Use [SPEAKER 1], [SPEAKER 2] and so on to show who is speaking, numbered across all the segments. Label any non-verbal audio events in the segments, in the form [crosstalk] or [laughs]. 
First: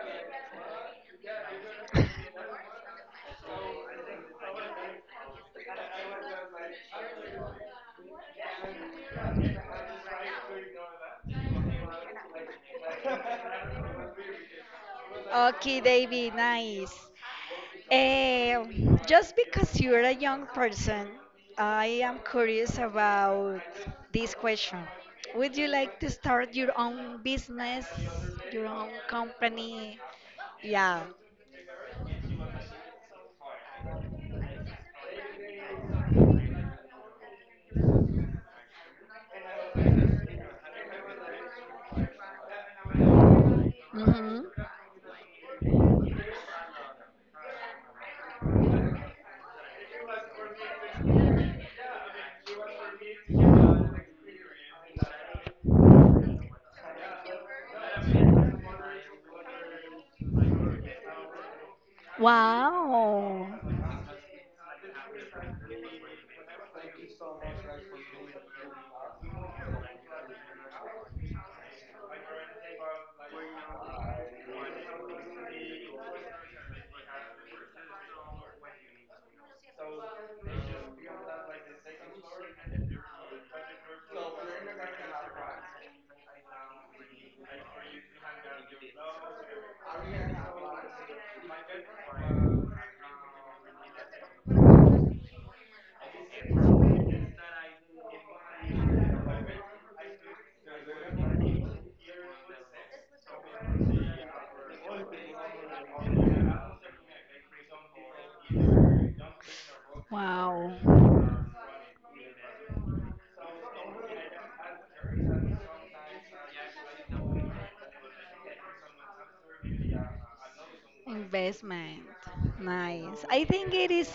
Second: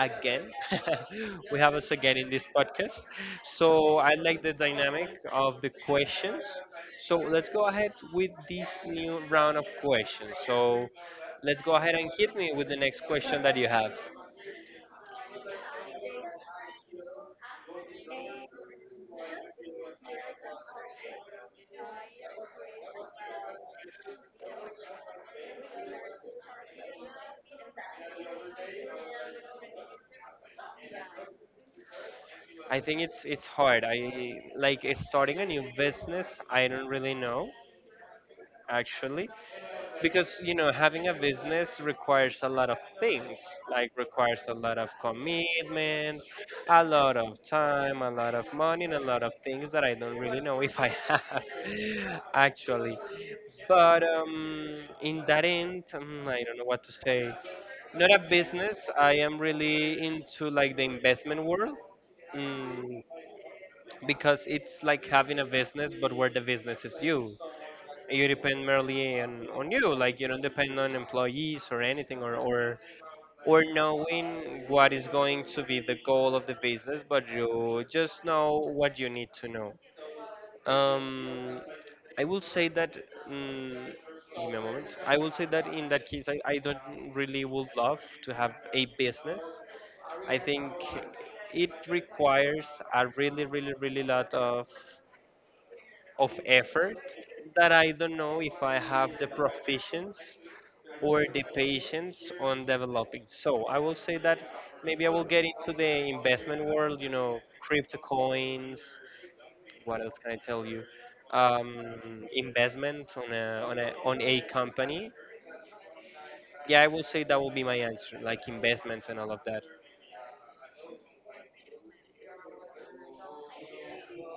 [SPEAKER 1] again. [laughs] We have us again in this podcast. So I like the dynamic of the questions. So let's go ahead with this new round of questions. So let's go ahead and hit me with the next question that you have.
[SPEAKER 2] Okay, David, nice. Just because you're a young person, I am curious about this question. Would you like to start your own business, your own company? Yeah.
[SPEAKER 1] I think it's hard. I like starting a new business. I don't really know actually. Because you know having a business requires a lot of things, like requires a
[SPEAKER 2] Mm-hmm.
[SPEAKER 1] lot of commitment, a lot of time, a lot of money, and a lot of things that I don't really know [laughs] if I have [laughs] actually. But in that end, I don't know what to say. Not a business. I am really into like the investment world. mm,
[SPEAKER 2] Wow.
[SPEAKER 1] because it's like having a business, but where the business is you. You depend merely on you. Like, you don't depend on employees or anything, or knowing what is going to be the goal of the business, but you just know what you need to know. um, I will say that mm Give me a moment. I will say that in that case, I don't really would love to have a business. I think it requires a really, really, really lot of effort that I don't know if I have the proficiency or the patience on developing. So I will say that maybe I will get into the investment world, crypto coins. What else can I tell you?
[SPEAKER 2] Wow.
[SPEAKER 1] Investment on a company. Yeah, I will say that will be my answer, like investments and all of that.
[SPEAKER 2] Investment. Nice. I think it is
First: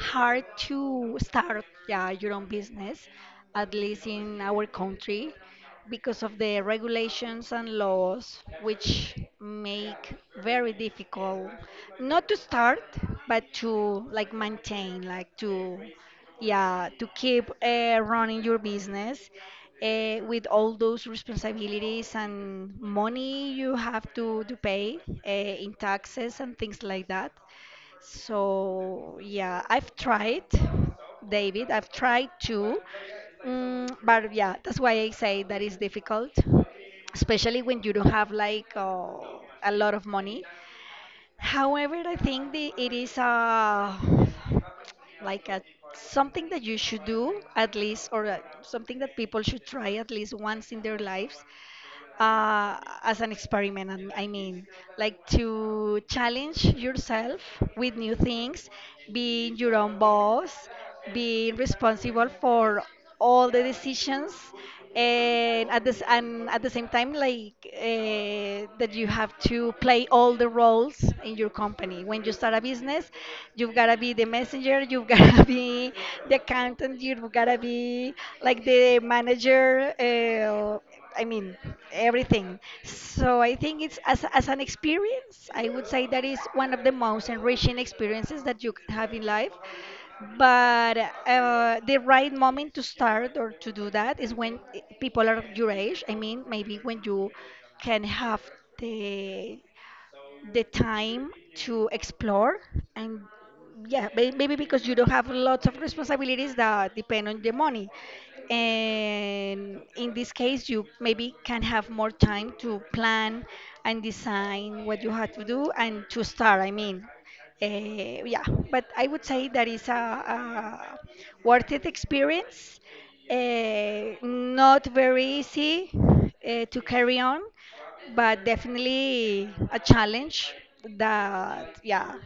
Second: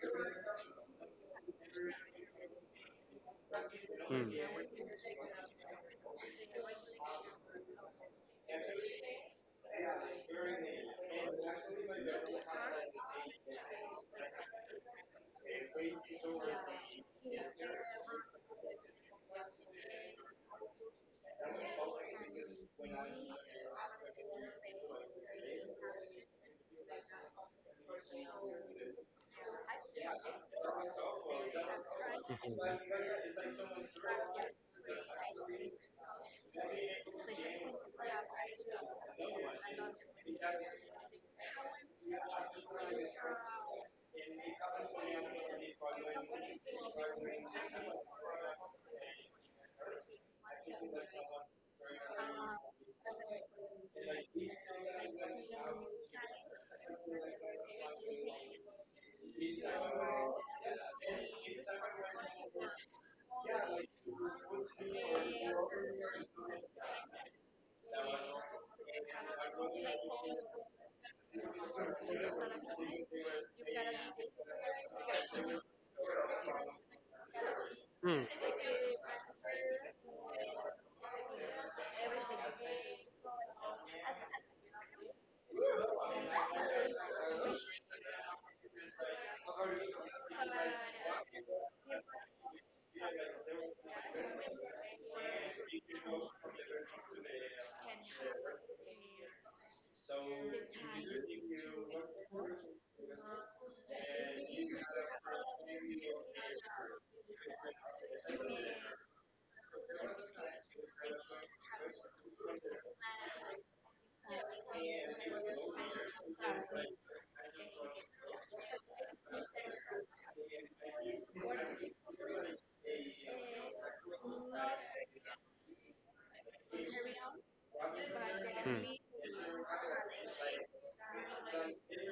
[SPEAKER 2] hard to start, yeah, your own business, at least
[SPEAKER 1] Mm.
[SPEAKER 2] in our country, because of the regulations and laws which make very difficult not to start, but to like maintain, like to, yeah, to keep running your business with all those responsibilities and money you have to pay in taxes and things like that. So yeah, I've tried. David, I've tried too.
[SPEAKER 1] Mhm.
[SPEAKER 2] But yeah, that's why I say that is difficult, especially when you don't have like a lot of money. However, I think it is a, like a, something that you should do at least, or a, something that people should try at least once in their lives, uh, as an experiment. I mean, like to challenge yourself with new things, being your own boss, being responsible for all the decisions, and at this and at the same time, like that you have to play all the roles in your company. When you start a business, you've gotta be the messenger, you've [laughs] gotta be the accountant, you've gotta be
[SPEAKER 1] Mm.
[SPEAKER 2] like the manager. I mean, everything. So I think it's, as an experience, I would say that is one of the most enriching experiences that you can have in life. But the right moment to start or to do that is when people are your age. I mean, maybe when you can have the the time to explore and yeah, maybe because you don't have lots of responsibilities that depend on the money, and in this case you maybe can have more time to plan and design what you have to do and to start. I mean, yeah, but I would say that is a worth it experience, not very easy to carry on, but
[SPEAKER 1] Mm.
[SPEAKER 2] definitely a challenge that, yeah,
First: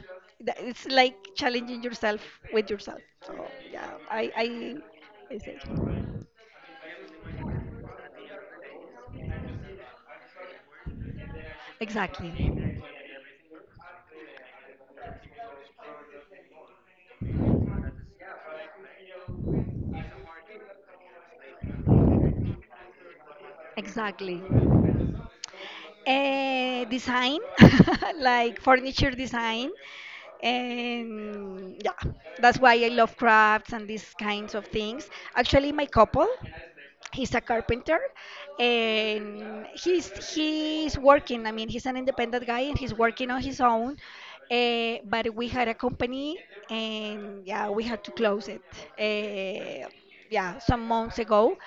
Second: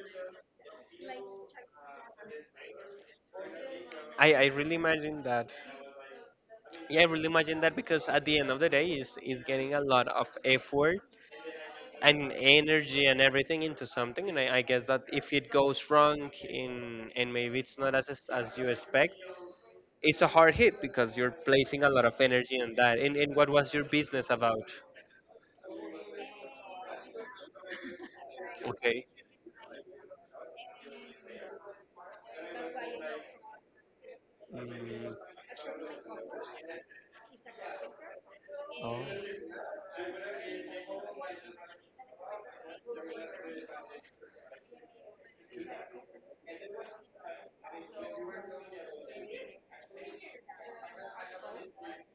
[SPEAKER 2] that it's like challenging yourself with yourself. So yeah,
[SPEAKER 1] I, I really imagine
[SPEAKER 2] I
[SPEAKER 1] that.
[SPEAKER 2] say.
[SPEAKER 1] Yeah, I really imagine that because at the end of the day, is getting a lot of effort and
[SPEAKER 2] Exactly.
[SPEAKER 1] energy and everything into something. And I guess that if it goes wrong in and maybe it's not as you expect, it's a hard hit because you're placing a lot of energy on that. And what was your business
[SPEAKER 2] Exactly.
[SPEAKER 1] about?
[SPEAKER 2] Design, [laughs]
[SPEAKER 1] Okay.
[SPEAKER 2] like furniture design. And yeah, that's why I love crafts and these
[SPEAKER 1] Mm.
[SPEAKER 2] kinds of things. Actually, my couple, he's a carpenter,
[SPEAKER 1] Oh.
[SPEAKER 2] and he's working. I mean, he's an independent guy and he's working on his own, but we had a company, and yeah, we had to close it, uh, yeah, some months ago,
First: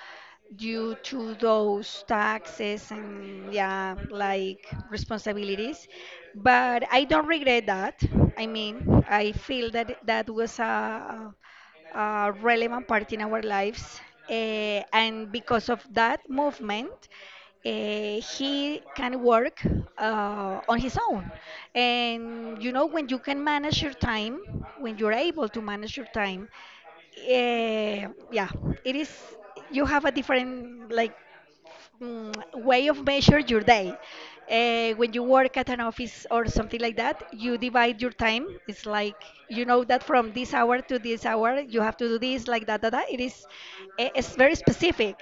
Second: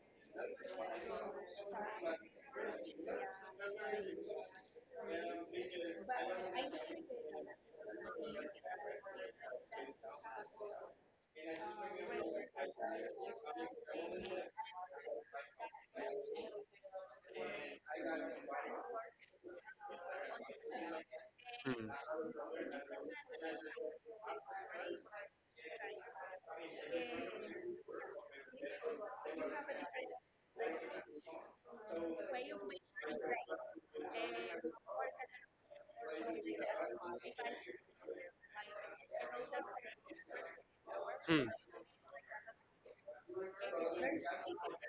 [SPEAKER 2] due to those taxes and yeah, like responsibilities. But I don't regret that. I mean, I feel that that was a relevant part in our lives. And because of that movement, he can work on his own.
[SPEAKER 1] Hmm.
[SPEAKER 2] And you know, when you can manage your time, when you're able to manage your time, yeah, it is. You have a different like, way of measure your day. When you work at an office or something like that, you divide your time. It's like, you know that from this hour to this hour,
[SPEAKER 1] Hmm.
[SPEAKER 2] you have to do this, like that, that, that. It is, it's very specific.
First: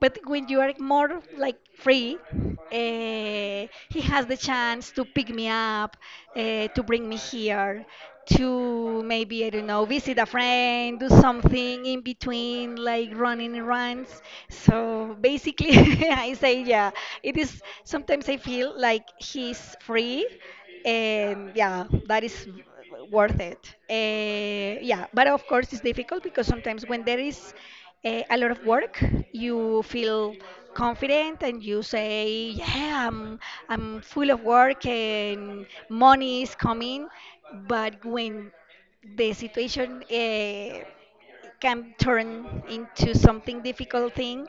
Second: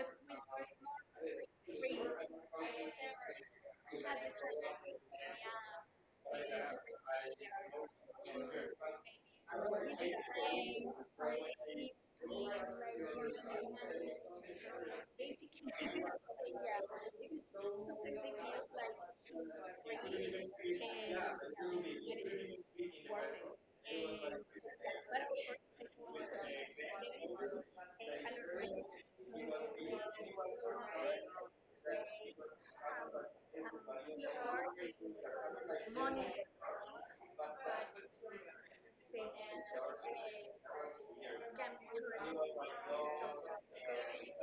[SPEAKER 2] But when you are more like free, he has the chance to pick me up, to bring me here, to maybe I don't know, visit a friend, do something in between like running runs. So basically, [laughs] I say yeah, it is. Sometimes I feel like he's free, and yeah, that is worth it. Yeah, but of course it's difficult because sometimes when there is a lot of work. You feel confident and you say, "Yeah, I'm full of work and money is coming." But when the situation can turn into something difficult thing,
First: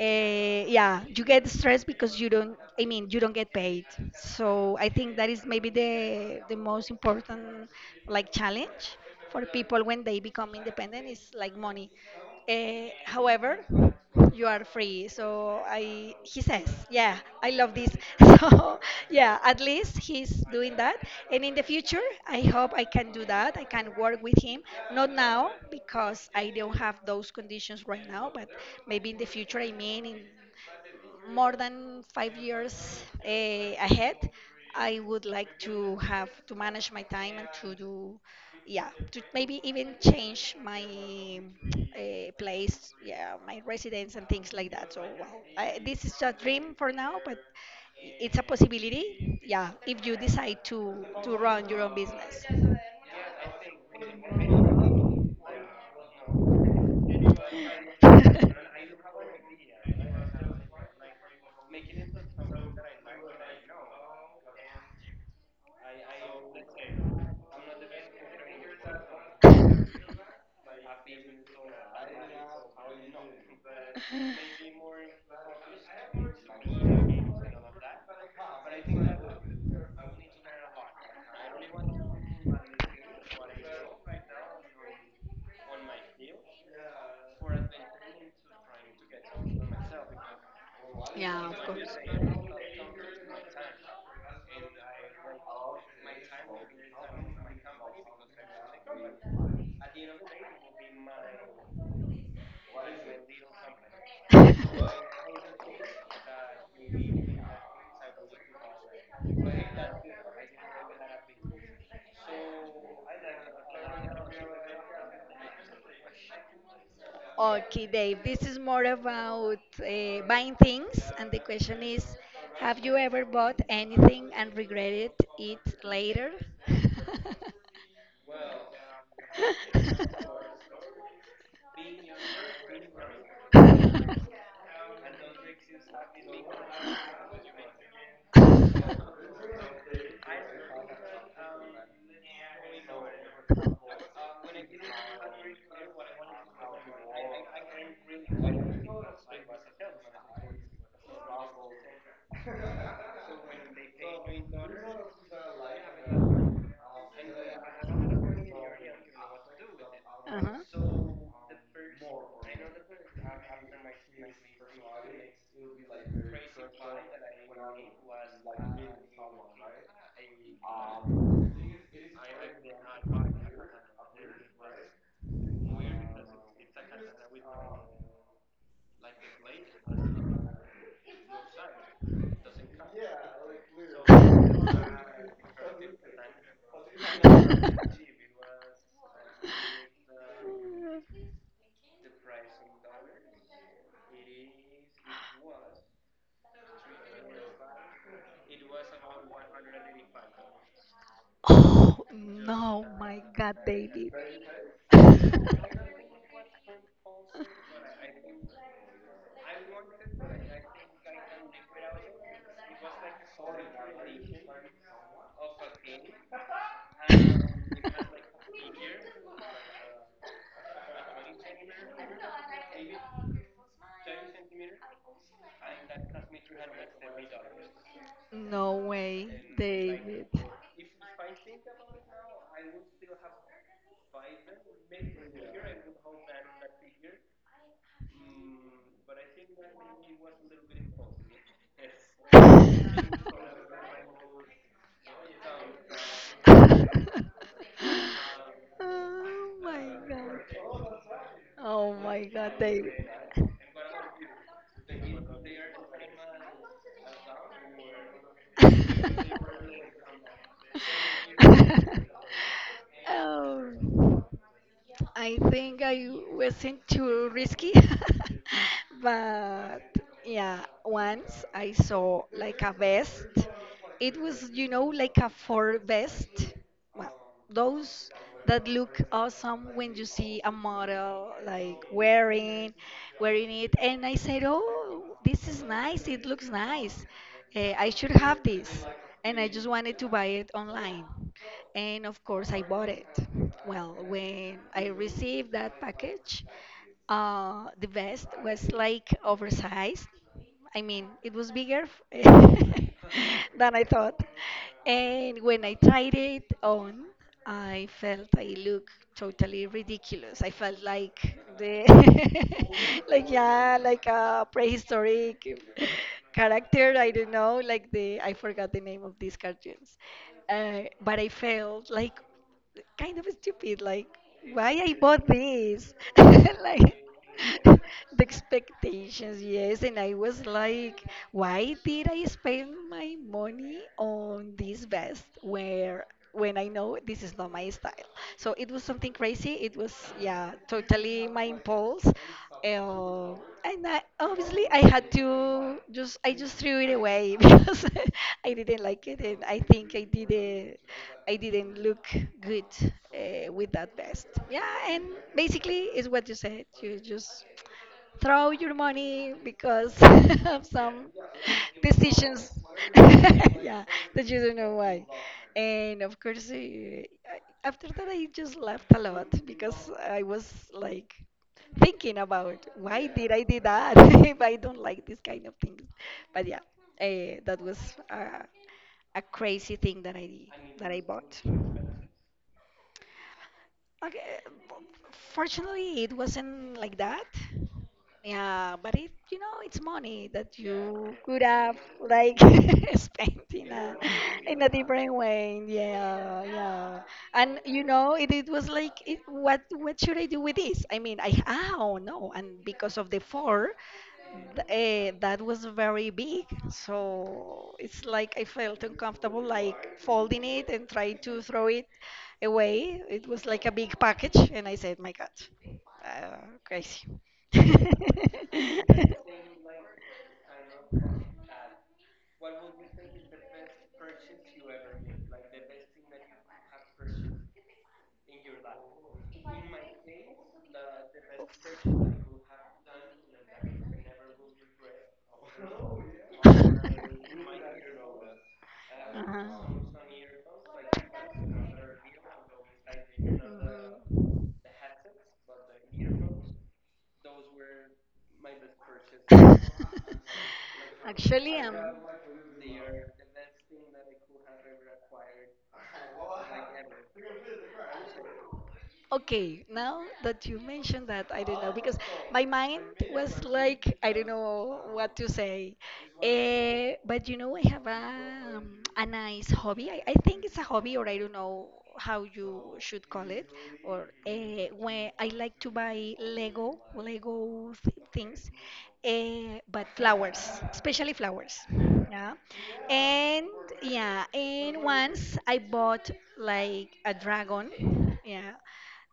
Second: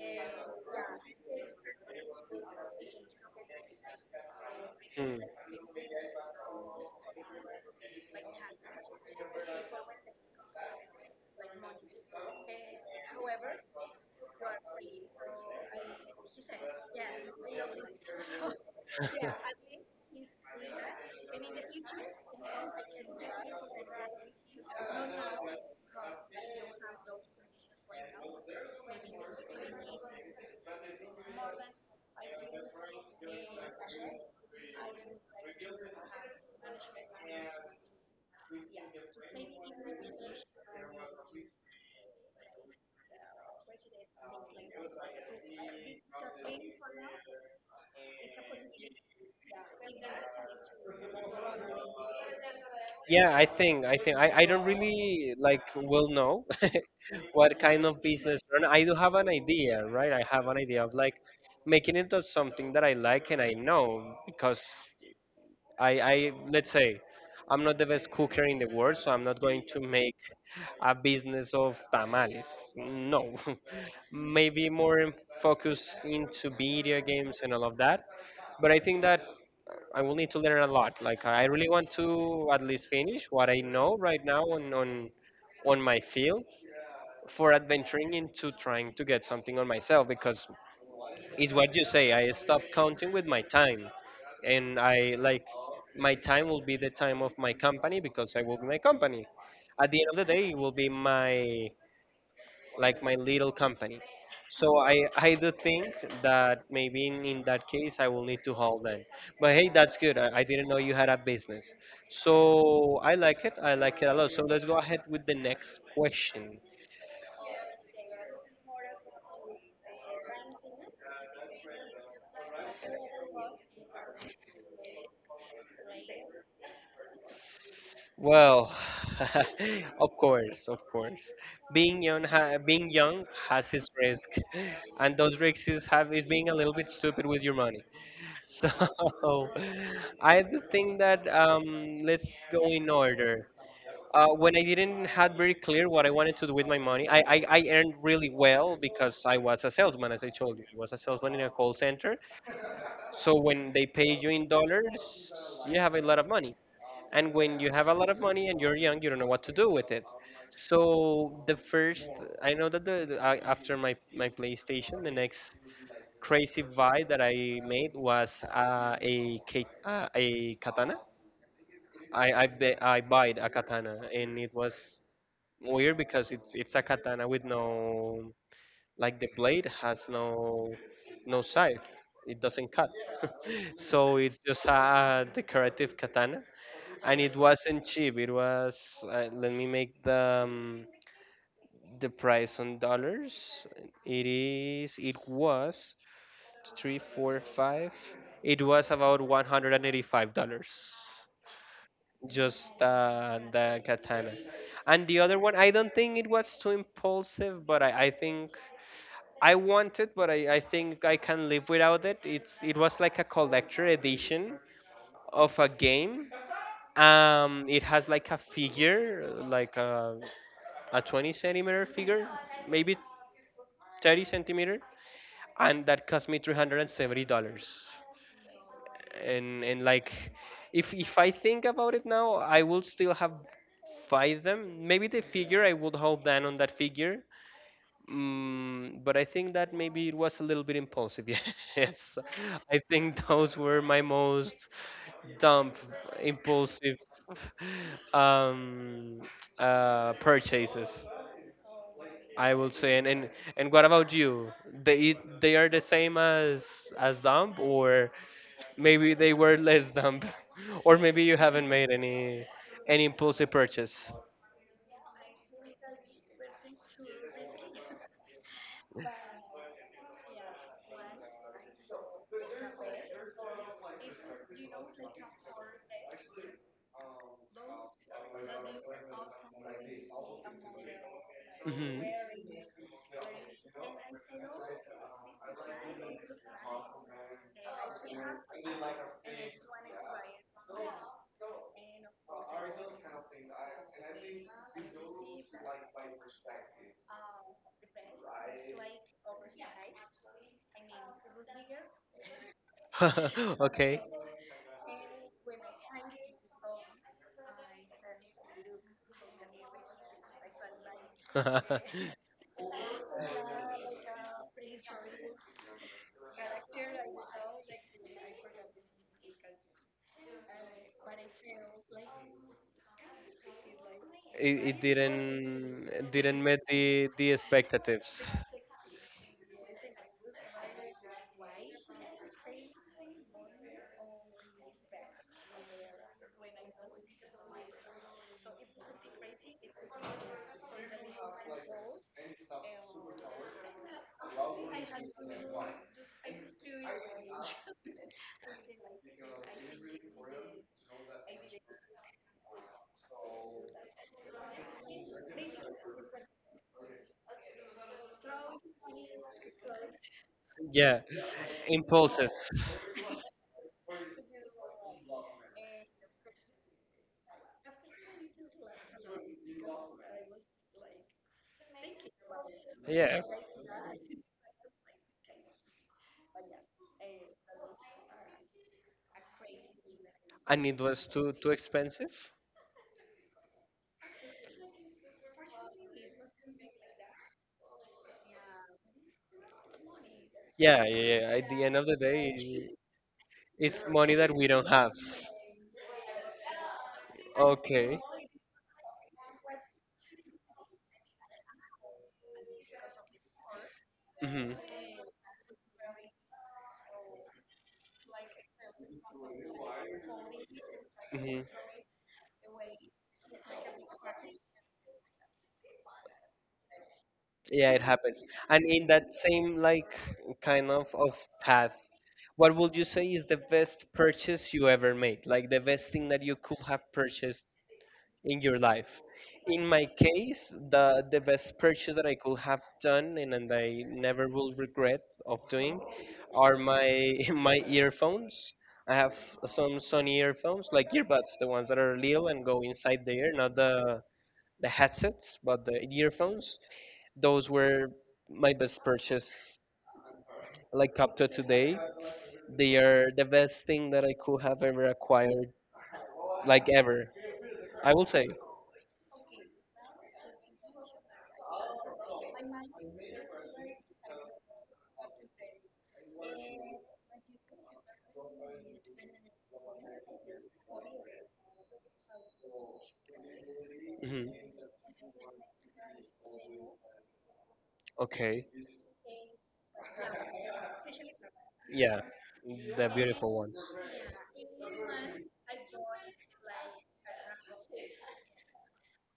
[SPEAKER 2] uh, yeah, you get stressed because you don't, I mean you don't get paid. So I think that is maybe the most important like challenge for people when they become independent, is like money. However, you are free. So I, he says yeah, I love this. [laughs] So
[SPEAKER 1] Hmm.
[SPEAKER 2] yeah, at
[SPEAKER 1] [laughs]
[SPEAKER 2] least he's doing that, and in the future I hope I can do that, I can work with him. Not now, because I don't have those conditions right now, but maybe in the future. I mean, in more than 5 years ahead, I would like to have to manage my time and to do, yeah, to maybe even change my place, yeah, my residence and things like that. So well, I, this is a dream for now, but it's a possibility, yeah, if you decide to run your own business.
[SPEAKER 1] Yeah, I think I don't really like will know [laughs] what kind of business run. I do have an idea, right? I have an idea of like making it of something that I like and I know because I let's say I'm not the best cooker in the world, so I'm not going to make a business of tamales. No, [laughs] maybe more in focus into video games and all of that. But I think that I will need to learn a lot. Like I really want to at least finish what I know right now on my field for adventuring into trying to get something on myself because it's
[SPEAKER 2] Yeah, of
[SPEAKER 1] what you
[SPEAKER 2] course.
[SPEAKER 1] say. I stop counting with my time, and I like my time will be the time of my company because I will be my company. At the end of the day, it will be my like my little company. So I do think that maybe in that case I will need to hold them. But hey, that's good. I didn't know you had a business. So I like
[SPEAKER 2] [laughs]
[SPEAKER 1] it. I like it a lot. So let's go ahead with the next question.
[SPEAKER 2] Okay, Dave, this is more about buying things, and the question is, have you ever bought anything and regretted it later?
[SPEAKER 1] Well, [sighs] [laughs] of course, of course. Being young has its risk, and those risks have is being a little bit stupid with your money. [laughs] So, I do think that let's go in order. When I didn't had very clear what I wanted to do with my money, I earned really well because I was a salesman, as I told you. I was a salesman in a call center.
[SPEAKER 2] [laughs]
[SPEAKER 1] So when they pay you in dollars, you have a lot of money. And when you have a lot of money and you're young, you don't know what to do with it.
[SPEAKER 2] Uh
[SPEAKER 1] So
[SPEAKER 2] huh. [laughs]
[SPEAKER 1] the first, I know that, after my PlayStation, the next crazy buy that I made was a katana. I bought a katana, and it was weird because it's a katana with no, like, the blade has no scythe. It doesn't cut. [laughs] So it's just a decorative katana, and it wasn't cheap. It was let me make the price on dollars. It was 3, 4, 5. It was about $185.
[SPEAKER 2] Oh
[SPEAKER 1] Just
[SPEAKER 2] no, my God,
[SPEAKER 1] the
[SPEAKER 2] baby.
[SPEAKER 1] katana. And the
[SPEAKER 2] [laughs]
[SPEAKER 1] other one, I don't think it was too impulsive, but I think. I want it, but I think I can live without it. It was like a collector edition of a game. It has like a figure, like a 20 centimeter figure, maybe 30 centimeter, and that cost me $370. And $70.
[SPEAKER 2] No way,
[SPEAKER 1] And like,
[SPEAKER 2] David. [laughs]
[SPEAKER 1] if I think about it now, I will still have buy them. Maybe the figure I would hold down on that figure. But I think that maybe it was a little bit impulsive. [laughs] Yes, I
[SPEAKER 2] Oh
[SPEAKER 1] think those were my most dumb, impulsive, um,
[SPEAKER 2] my god.
[SPEAKER 1] purchases,
[SPEAKER 2] Oh my god,
[SPEAKER 1] I would say. And,
[SPEAKER 2] David.
[SPEAKER 1] and
[SPEAKER 2] [laughs]
[SPEAKER 1] and what about you? They they are the same as dumb, or
[SPEAKER 2] [laughs] um,
[SPEAKER 1] maybe they were less dumb, [laughs] or maybe you haven't made any impulsive purchase.
[SPEAKER 2] I think I wasn't too risky, [laughs] but yeah, once I saw like a vest. It was, you know, like a fur vest. Well, those that look awesome when you see a model like
[SPEAKER 1] Mhm.
[SPEAKER 2] wearing it, and I said, oh, this is nice, it looks nice. I should have this. And I just wanted to buy it online, and of course I bought it. Well, when I received that package, the vest was like oversized. I mean, it was bigger [laughs]
[SPEAKER 1] [laughs]
[SPEAKER 2] than I
[SPEAKER 1] Okay.
[SPEAKER 2] thought. And when I tried it on, I felt I looked totally ridiculous. I felt
[SPEAKER 1] [laughs]
[SPEAKER 2] like the,
[SPEAKER 1] it,
[SPEAKER 2] [laughs] like yeah, like a prehistoric character. I don't know, like the, I forgot the name of these cartoons, but I felt like kind of stupid. Like, why
[SPEAKER 1] it
[SPEAKER 2] I bought
[SPEAKER 1] didn't
[SPEAKER 2] this?
[SPEAKER 1] it
[SPEAKER 2] [laughs]
[SPEAKER 1] didn't meet
[SPEAKER 2] Like,
[SPEAKER 1] the
[SPEAKER 2] [laughs] the
[SPEAKER 1] expectatives.
[SPEAKER 2] expectations, yes. And I was like, why did I spend my money on this vest where when I know this is not my style? So it was something crazy. It was, yeah, totally my impulse. Uh, and I, obviously, I had to just, I just threw it away [laughs] because I didn't like it, and I think I did not, I didn't look good with that vest. Yeah, and basically, it's what you said. You just throw your money because [laughs] of
[SPEAKER 1] Yeah,
[SPEAKER 2] some
[SPEAKER 1] impulses.
[SPEAKER 2] decisions [laughs] yeah, that you don't know why. And of course after that I just laughed a lot because I was like thinking about why
[SPEAKER 1] Yeah,
[SPEAKER 2] did I do that, [laughs] if I don't like this kind of things. But yeah, that was uh, a crazy thing that I
[SPEAKER 1] and it
[SPEAKER 2] that I
[SPEAKER 1] was too
[SPEAKER 2] bought.
[SPEAKER 1] too expensive.
[SPEAKER 2] Okay, fortunately, it wasn't like that. Yeah, but it, you know, it's money that
[SPEAKER 1] Yeah,
[SPEAKER 2] you
[SPEAKER 1] yeah, yeah.
[SPEAKER 2] could
[SPEAKER 1] At the end
[SPEAKER 2] have
[SPEAKER 1] of the
[SPEAKER 2] like
[SPEAKER 1] day,
[SPEAKER 2] [laughs] spent in
[SPEAKER 1] it's
[SPEAKER 2] a,
[SPEAKER 1] money that we
[SPEAKER 2] in
[SPEAKER 1] don't
[SPEAKER 2] a
[SPEAKER 1] have.
[SPEAKER 2] different way. Yeah, yeah. And you
[SPEAKER 1] Okay.
[SPEAKER 2] know, it was like, it, what should I do with this? I mean, I, oh no, and because of the four,
[SPEAKER 1] Mhm.
[SPEAKER 2] that was very big. So it's like I felt uncomfortable, like folding it and trying
[SPEAKER 1] Mhm.
[SPEAKER 2] to throw it away. It was like a big package, and I said, my God, uh, crazy.
[SPEAKER 1] Yeah, it happens. And
[SPEAKER 2] [laughs]
[SPEAKER 1] in that same like kind of path, what would you say is the best purchase you ever made, like the best thing that you could have purchased in your life? In my case, the best purchase that I could have done, and I never will regret of doing, are my [laughs] my earphones. I have some Sony earphones, like earbuds, the ones that are little and go inside the ear, not the headsets, but the earphones. Those were my best purchase, like
[SPEAKER 2] [laughs]
[SPEAKER 1] up to
[SPEAKER 2] Actually,
[SPEAKER 1] today. They are the best thing that I could have ever acquired, like ever,
[SPEAKER 2] um,
[SPEAKER 1] I will say.
[SPEAKER 2] okay, now that you mentioned that, I don't know, because my mind was like, I don't know what to say. But you know, I have a nice hobby. I think it's a hobby, or I don't know how you should call it. Or
[SPEAKER 1] Hmm.
[SPEAKER 2] when I like to buy Lego, Lego th
[SPEAKER 1] Okay.
[SPEAKER 2] things, but flowers, especially flowers.
[SPEAKER 1] Yeah,
[SPEAKER 2] Yeah.
[SPEAKER 1] the beautiful
[SPEAKER 2] And
[SPEAKER 1] ones.
[SPEAKER 2] yeah, and once I bought like a dragon. Yeah,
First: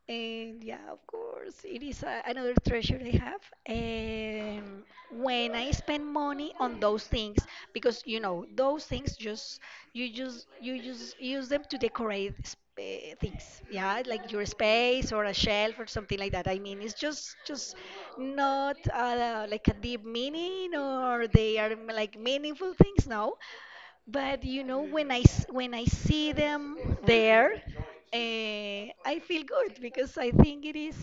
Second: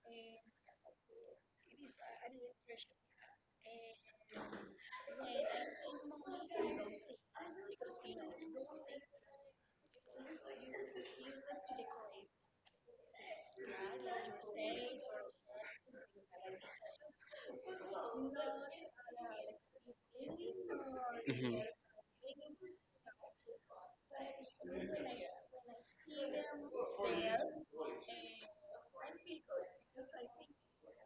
[SPEAKER 2] and yeah, of course, it is a, another treasure I have. Um, when I spend money on those things, because you know those things just, you just use them to decorate things. Yeah, like your space or a shelf or something like that. I mean, it's just not like a deep meaning, or
[SPEAKER 1] Hmm.
[SPEAKER 2] they are like meaningful things. No, but you know, when when I see them there, uh, I feel good because I think it is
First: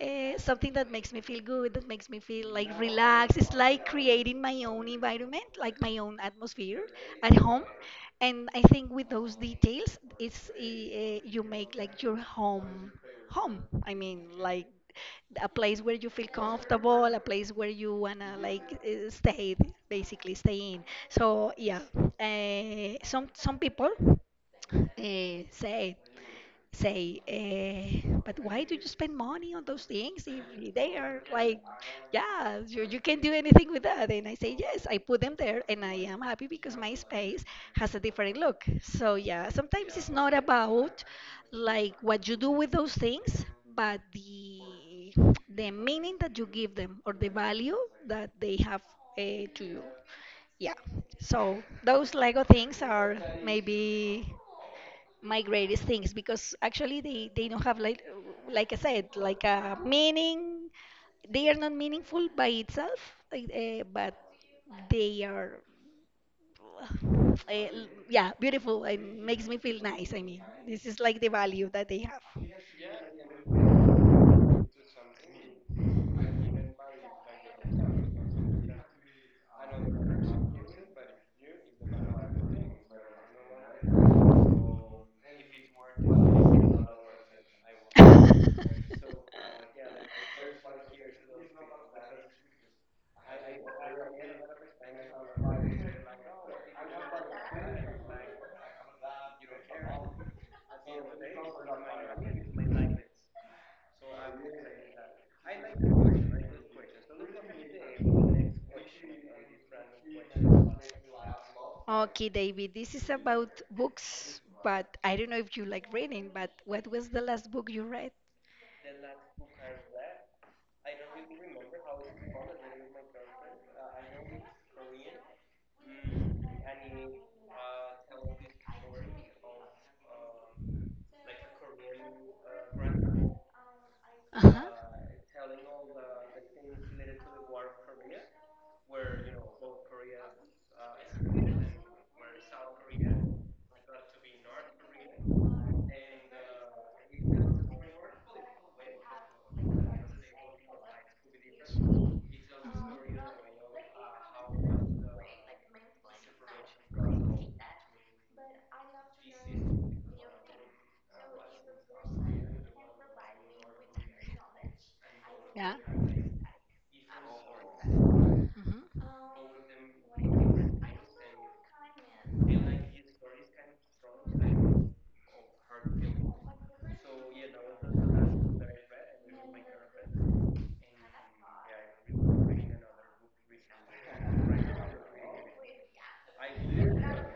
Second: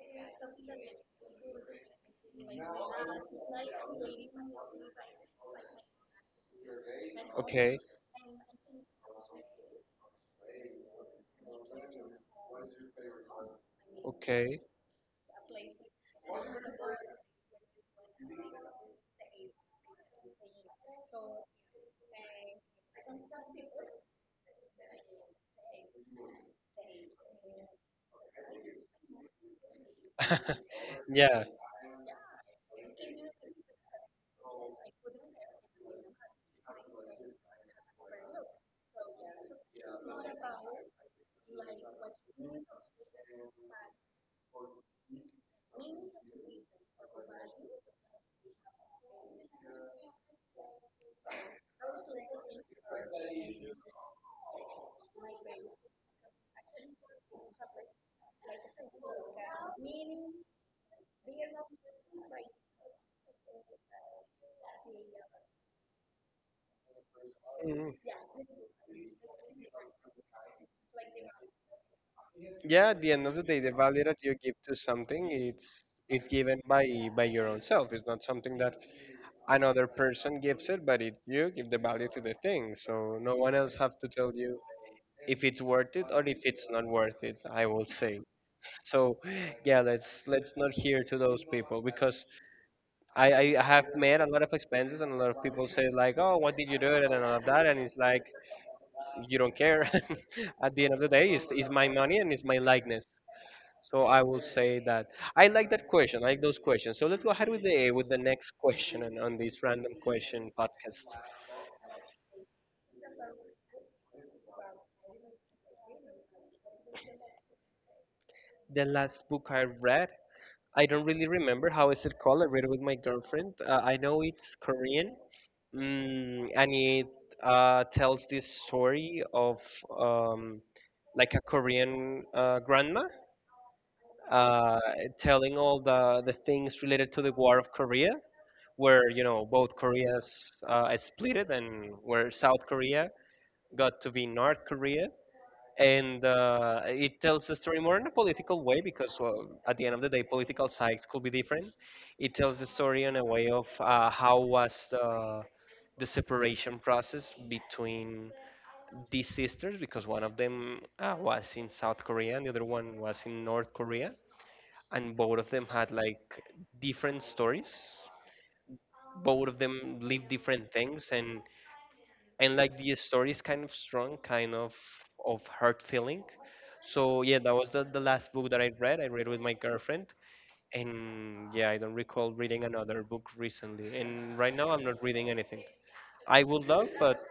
[SPEAKER 2] something that makes me feel good, that makes me feel like relaxed. It's like creating my own environment, like my own atmosphere at home.
[SPEAKER 1] Okay.
[SPEAKER 2] And I think with those details, it's you make like your home home. I mean,
[SPEAKER 1] Okay.
[SPEAKER 2] like a place where you feel comfortable, a place where you wanna like stay, basically stay in. So yeah, some people uh, say say, but why do you spend money on those things if they
[SPEAKER 1] [laughs]
[SPEAKER 2] are
[SPEAKER 1] Yeah.
[SPEAKER 2] like, yeah, you can do anything with that? And I say, yes, I put them there and I am happy because my space has a different look. So, yeah, sometimes it's not about like what you do with those things, but the meaning that you give them or the value that they have to you. Yeah. So those Lego things are maybe my greatest things because actually they don't have like like I said, a meaning. They are not meaningful by itself, uh, but they are uh,
[SPEAKER 1] Mhm.
[SPEAKER 2] yeah, beautiful and makes me feel nice. I mean, this is like the value that they have.
[SPEAKER 1] Yeah, at the end of the day, the value that you give to something, it's given by your own self. It's not something that another person gives it, but it, you give the value to the thing. So no one else have to tell you if it's worth it or if it's not worth it, I will say. So yeah, let's not hear to those people, because I have made a lot of expenses, and a lot of people say like, oh, what did you do and all of that, and it's like, you don't care. [laughs] At the end of the day, it's my money and it's my likeness. So I will say that I like that question. I like those questions. So let's go ahead with the next question and on this random question podcast.
[SPEAKER 2] Okay, David, this is about books, but I don't know if you like reading. But what was the last book you read?
[SPEAKER 1] The last book I read, I don't really remember how is it called. I read it with my girlfriend. I know it's Korean. And it tells this story of um, like a Korean grandma
[SPEAKER 2] Uh huh.
[SPEAKER 1] uh, telling all the things related to the War of Korea, where both Koreas split, and where South Korea got to be North Korea. And it tells the story more in a political way because, well, at the end of the day, political sides could be different. It tells the story in a way of how was the separation process between these sisters, because one of them was in South Korea and the other one was in North Korea, and both of
[SPEAKER 2] Yeah.
[SPEAKER 1] them had like different stories.
[SPEAKER 2] Hmm.
[SPEAKER 1] Both of them live different things, and like the story is kind of strong, kind of hurt feeling. So yeah, that was the last book that I read with my girlfriend. And yeah, I don't recall reading another book recently, and right now I'm not reading anything. I would love, but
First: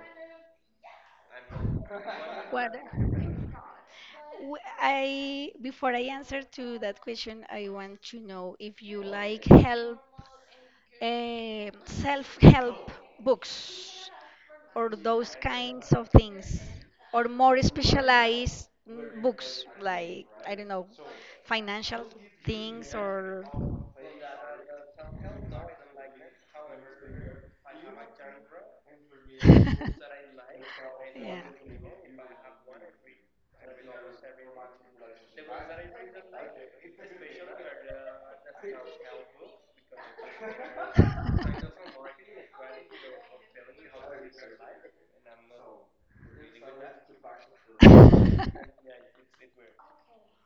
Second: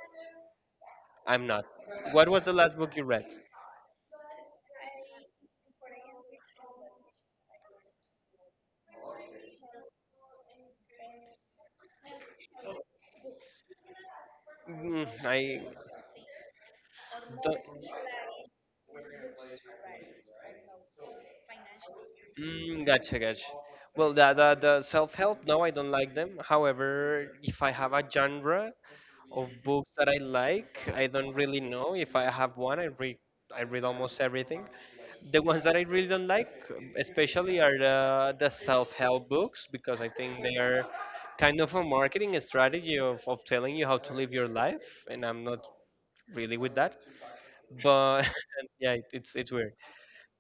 [SPEAKER 1] I'm not. What was the
[SPEAKER 2] What?
[SPEAKER 1] last book you read?
[SPEAKER 2] I, before I answer to that question, I want to know if you like help self-help books or
[SPEAKER 1] Mm,
[SPEAKER 2] those
[SPEAKER 1] I
[SPEAKER 2] kinds of things or more
[SPEAKER 1] don't.
[SPEAKER 2] specialized books like I don't know, financial
[SPEAKER 1] Mm,
[SPEAKER 2] things
[SPEAKER 1] gotcha,
[SPEAKER 2] or
[SPEAKER 1] gotcha. Well, the self-help, no, I don't like them. However, if I have a genre
[SPEAKER 2] [laughs]
[SPEAKER 1] of books that I like, I don't really know. If I have one, I read almost everything. The ones that I really don't like, especially, are the self-help books because I think
[SPEAKER 2] yeah.
[SPEAKER 1] they are kind of a marketing strategy of telling you how to live your life, and I'm not really with that. But [laughs] yeah, it's weird.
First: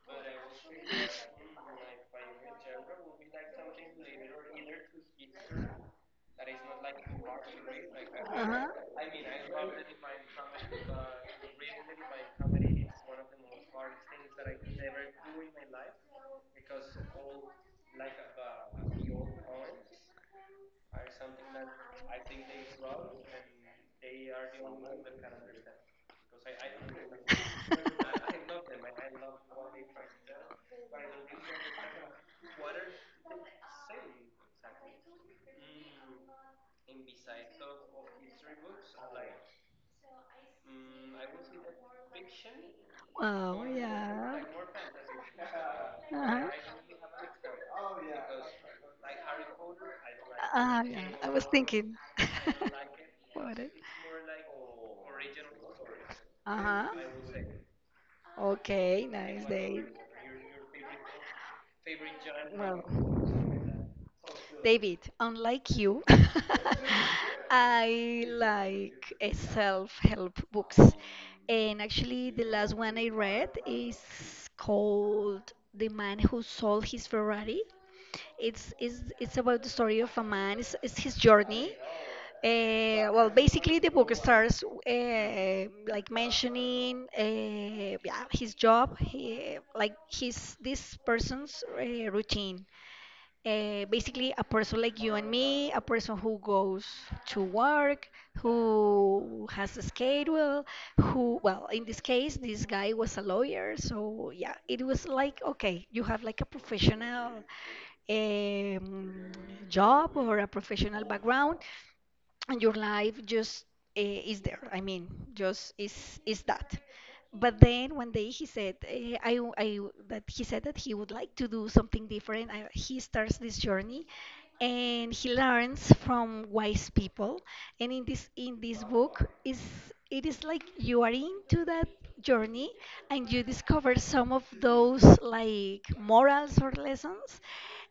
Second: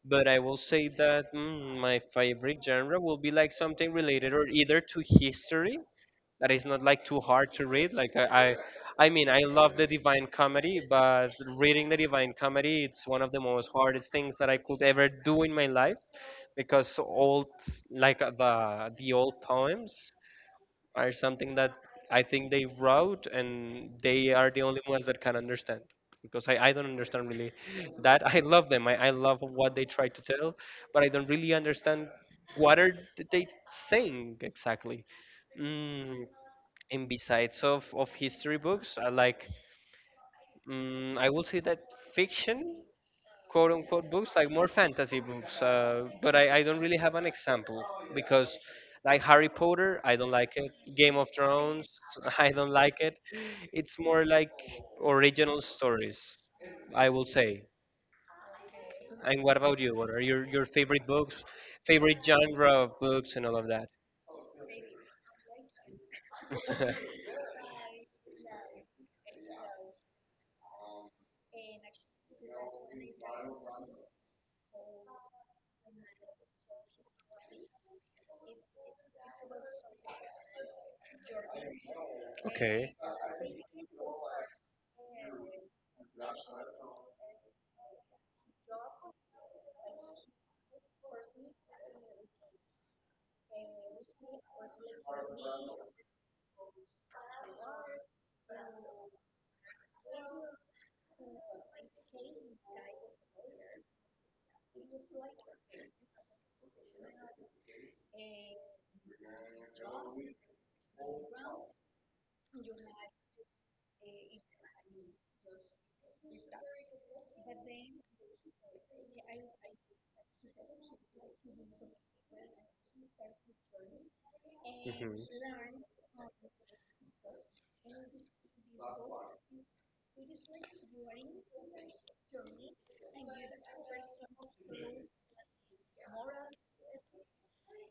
[SPEAKER 1] But I will say that my favorite genre will be like something related or either to history that is not like too hard to read. Like
[SPEAKER 2] Uh-huh.
[SPEAKER 1] I mean, I love the Divine Comedy, but reading the Divine Comedy, it's one of the most hardest things that I could ever do in my life because old, like the old poems, are something that I think they wrote and they are the only ones that can understand, because I don't understand really that I love them, I love what they try to tell, but I don't really understand what are they saying exactly. mm, and besides of history books I like, I will say that fiction
[SPEAKER 2] Wow,
[SPEAKER 1] quote unquote books,
[SPEAKER 2] yeah.
[SPEAKER 1] like more fantasy books. But
[SPEAKER 2] Uh-huh.
[SPEAKER 1] I don't really have an example because, like, Harry Potter, I don't like it.
[SPEAKER 2] Ah, yeah.
[SPEAKER 1] Game of
[SPEAKER 2] I was
[SPEAKER 1] Thrones,
[SPEAKER 2] thinking
[SPEAKER 1] [laughs] I don't like it.
[SPEAKER 2] [laughs] about it.
[SPEAKER 1] It's more like original stories,
[SPEAKER 2] Uh-huh.
[SPEAKER 1] I will say.
[SPEAKER 2] Okay,
[SPEAKER 1] And
[SPEAKER 2] nice
[SPEAKER 1] what about
[SPEAKER 2] day.
[SPEAKER 1] you? What are your favorite books, favorite genre
[SPEAKER 2] Well,
[SPEAKER 1] of books, and all of that?
[SPEAKER 2] David, unlike you, [laughs]
[SPEAKER 1] [laughs]
[SPEAKER 2] I like self-help books. And actually, the last one I read is called The Man Who Sold His Ferrari. It's about the story of a man, it's his journey.
[SPEAKER 1] Okay.
[SPEAKER 2] Well, basically, the book starts like mentioning yeah, his job, he, like his this person's routine. Basically, a person like you and me, a person who goes to work, who has a schedule, who, well, in this case, this guy was a lawyer. So, yeah, it was like, okay, you have like a professional um, job or a professional background, and your life just is there. I mean, just is that. But then one day he said, I w- that he said that he would like to do something different. I, he starts this journey, and he learns from wise people. And in this book is it is like you are into that journey and you discover some of those like morals or lessons.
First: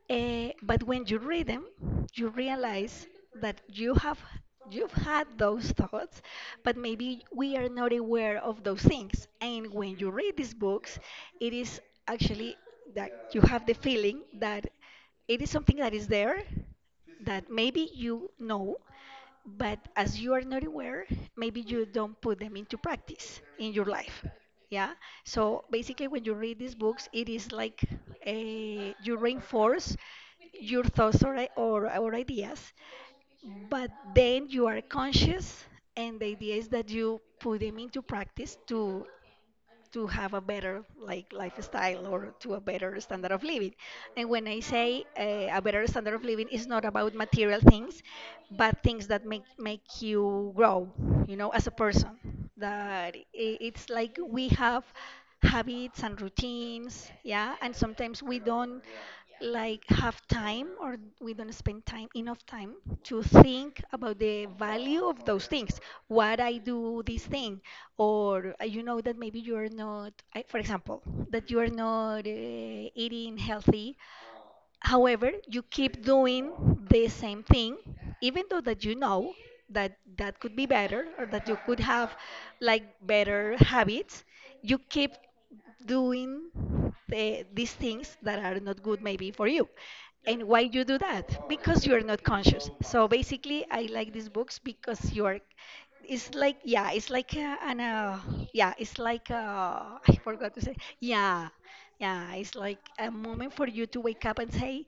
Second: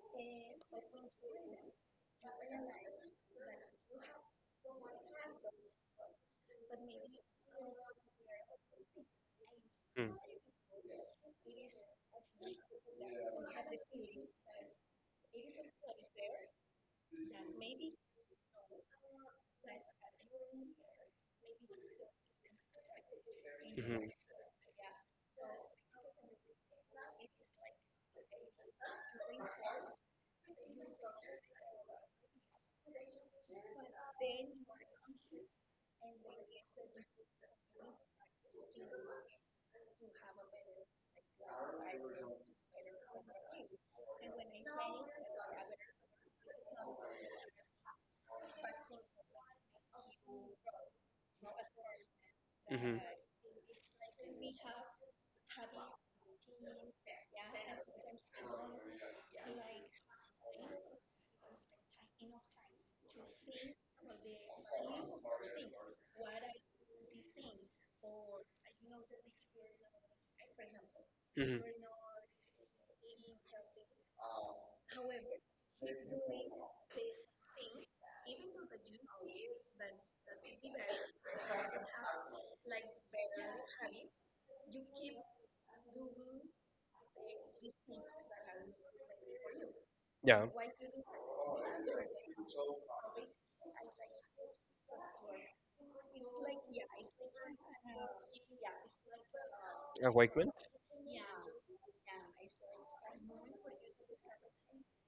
[SPEAKER 2] Eh, but when you read them, you realize that you've had those thoughts, but maybe we are not aware of those things. And when you read these books, it is actually that you have the feeling that it is something that is there, that maybe you know, but as you are not aware, maybe you don't put them into practice in your
[SPEAKER 1] Mm-hmm. Mm. Mm-hmm.
[SPEAKER 2] life. Yeah. So basically, when you read these books, it is like a, you reinforce your thoughts or, or ideas, but then you are conscious, and the idea is that you put them into practice to have a better like lifestyle or to a better standard of living. And when I say a better standard of living, it's not about material things, but things that make you grow, you know, as a person.
[SPEAKER 1] Mm-hmm.
[SPEAKER 2] It's like we have habits and routines, yeah, and sometimes we don't like have time or we don't spend time enough time to think about the value of those things, what I do this thing, or you know that maybe you're not, I, for example, that
[SPEAKER 1] Mm-hmm.
[SPEAKER 2] you are not eating healthy, however you keep doing the same thing, even though that you know that that could be better or that you could have like better habits, you keep doing these things that are not good maybe for you.
[SPEAKER 1] Yeah.
[SPEAKER 2] And why you do that? Because you are not conscious. So basically I like these books because you are, it's like yeah it's like a, an yeah it's like
[SPEAKER 1] A
[SPEAKER 2] [laughs] I
[SPEAKER 1] Wakeman?
[SPEAKER 2] forgot to say, yeah, yeah, it's like a moment for you to wake up and say,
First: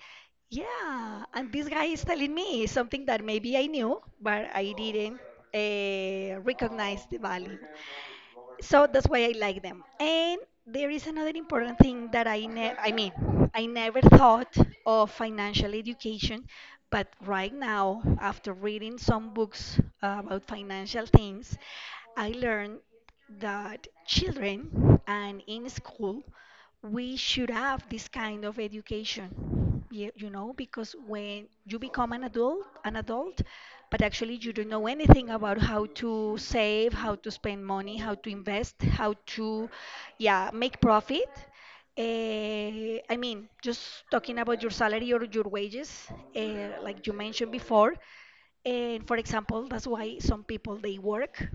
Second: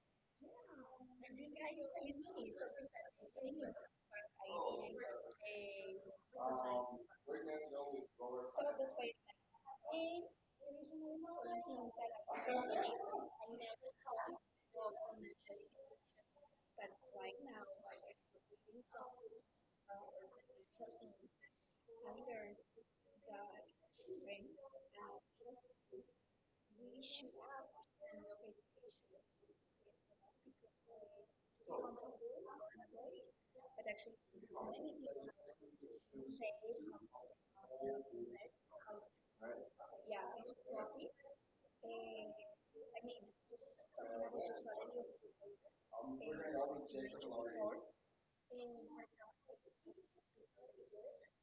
[SPEAKER 2] yeah, and this guy is telling me something that maybe I knew, but I didn't recognize the value. So that's why I like them. And there is another important thing that I mean, I never thought of financial education, but right now, after reading some books about financial things, I learned that children and in school we should have this kind of education, you know, because when you become an adult but actually you don't know anything about how to save, how to spend money, how to invest, how to yeah make profit, uh, I mean just talking about your salary or your wages, like you mentioned before. And for example, that's why some people they work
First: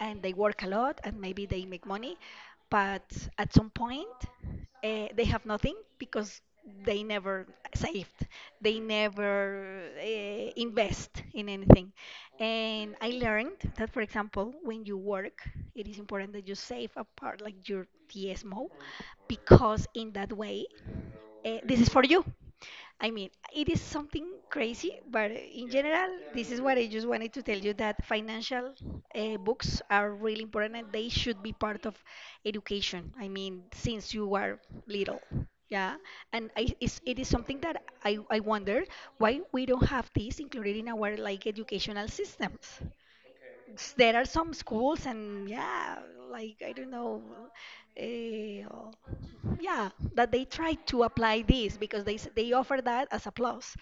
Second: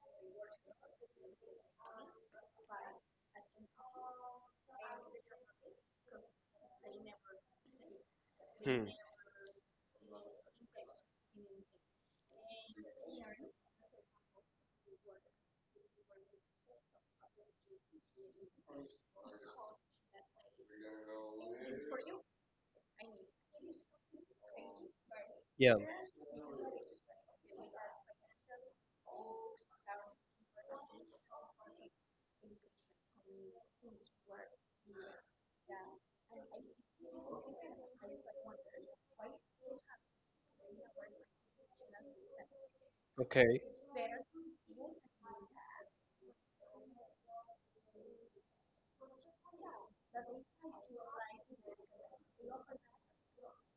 [SPEAKER 2] and they work a lot and maybe they make money, but at some point they have nothing because they never saved, they
[SPEAKER 1] Hmm.
[SPEAKER 2] never invest in anything. And I learned that, for example, when you work, it is important that you save a part like your TSMO because in that way, this is for you. I mean, it is something crazy, but in
[SPEAKER 1] Yeah.
[SPEAKER 2] general, this is what I just wanted to tell you, that financial books are really important and they should be part of education. I mean, since you are little. Yeah. And I, it's, it is something that I wonder, why we don't have this included in our like educational systems.
[SPEAKER 1] Okay.
[SPEAKER 2] There are some schools and yeah, like I don't know, uh, yeah, that they try to apply this because they offer that as a plus,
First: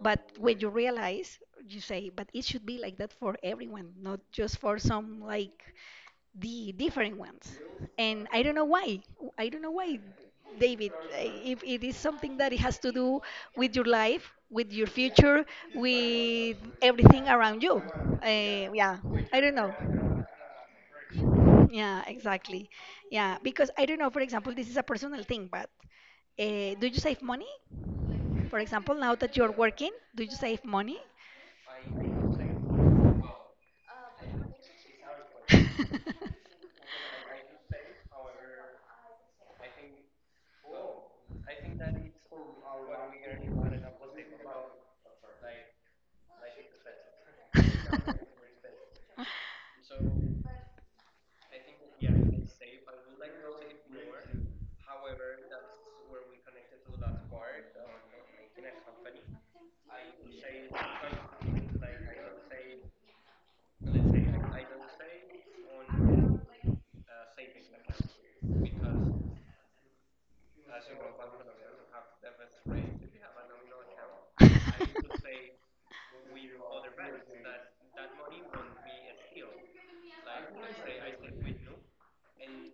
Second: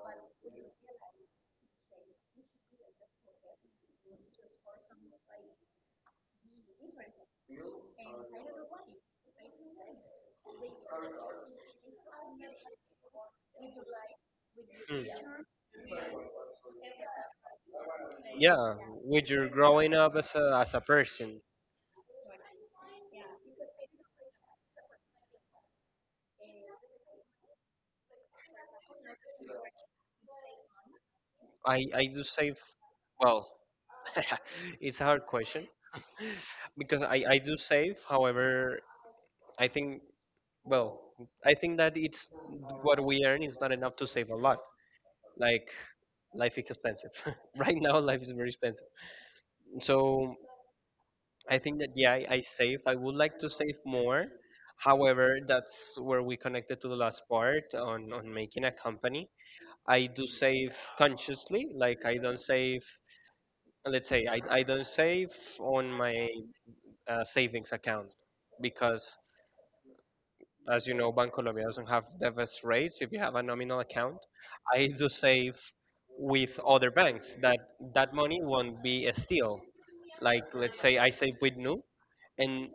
[SPEAKER 2] but when you realize, you say, but it should be like that for everyone, not just for some like the different ones. And I don't know why, I don't know why, David, if it is something that it has to do with your life, with your
[SPEAKER 1] Hmm.
[SPEAKER 2] future, with everything around you,
[SPEAKER 1] Yeah.
[SPEAKER 2] yeah,
[SPEAKER 1] With
[SPEAKER 2] I
[SPEAKER 1] your
[SPEAKER 2] don't know.
[SPEAKER 1] growing up as a person,
[SPEAKER 2] Yeah, exactly. Yeah, because I don't know, for example, this is a personal thing, but do you save money? For example, now that you're working, do you save money?
[SPEAKER 1] I do say, well, [laughs] it's a hard question [laughs] because I do save. However, I think, well, I think that it's, what we earn is not enough to save a lot. Like, life is expensive. [laughs] Right now, life is very expensive. So I think that yeah, I save. I would like to save more. However, that's where we connected to the last part on, making a company. I do save consciously, like I don't save, let's say I don't save on my savings account, because, as you know, Bancolombia doesn't have the best rates if you have a
[SPEAKER 2] [laughs]
[SPEAKER 1] nominal
[SPEAKER 2] [laughs]
[SPEAKER 1] account. I do save with other banks that that money won't be a steal. Like, let's say I save with Nu, and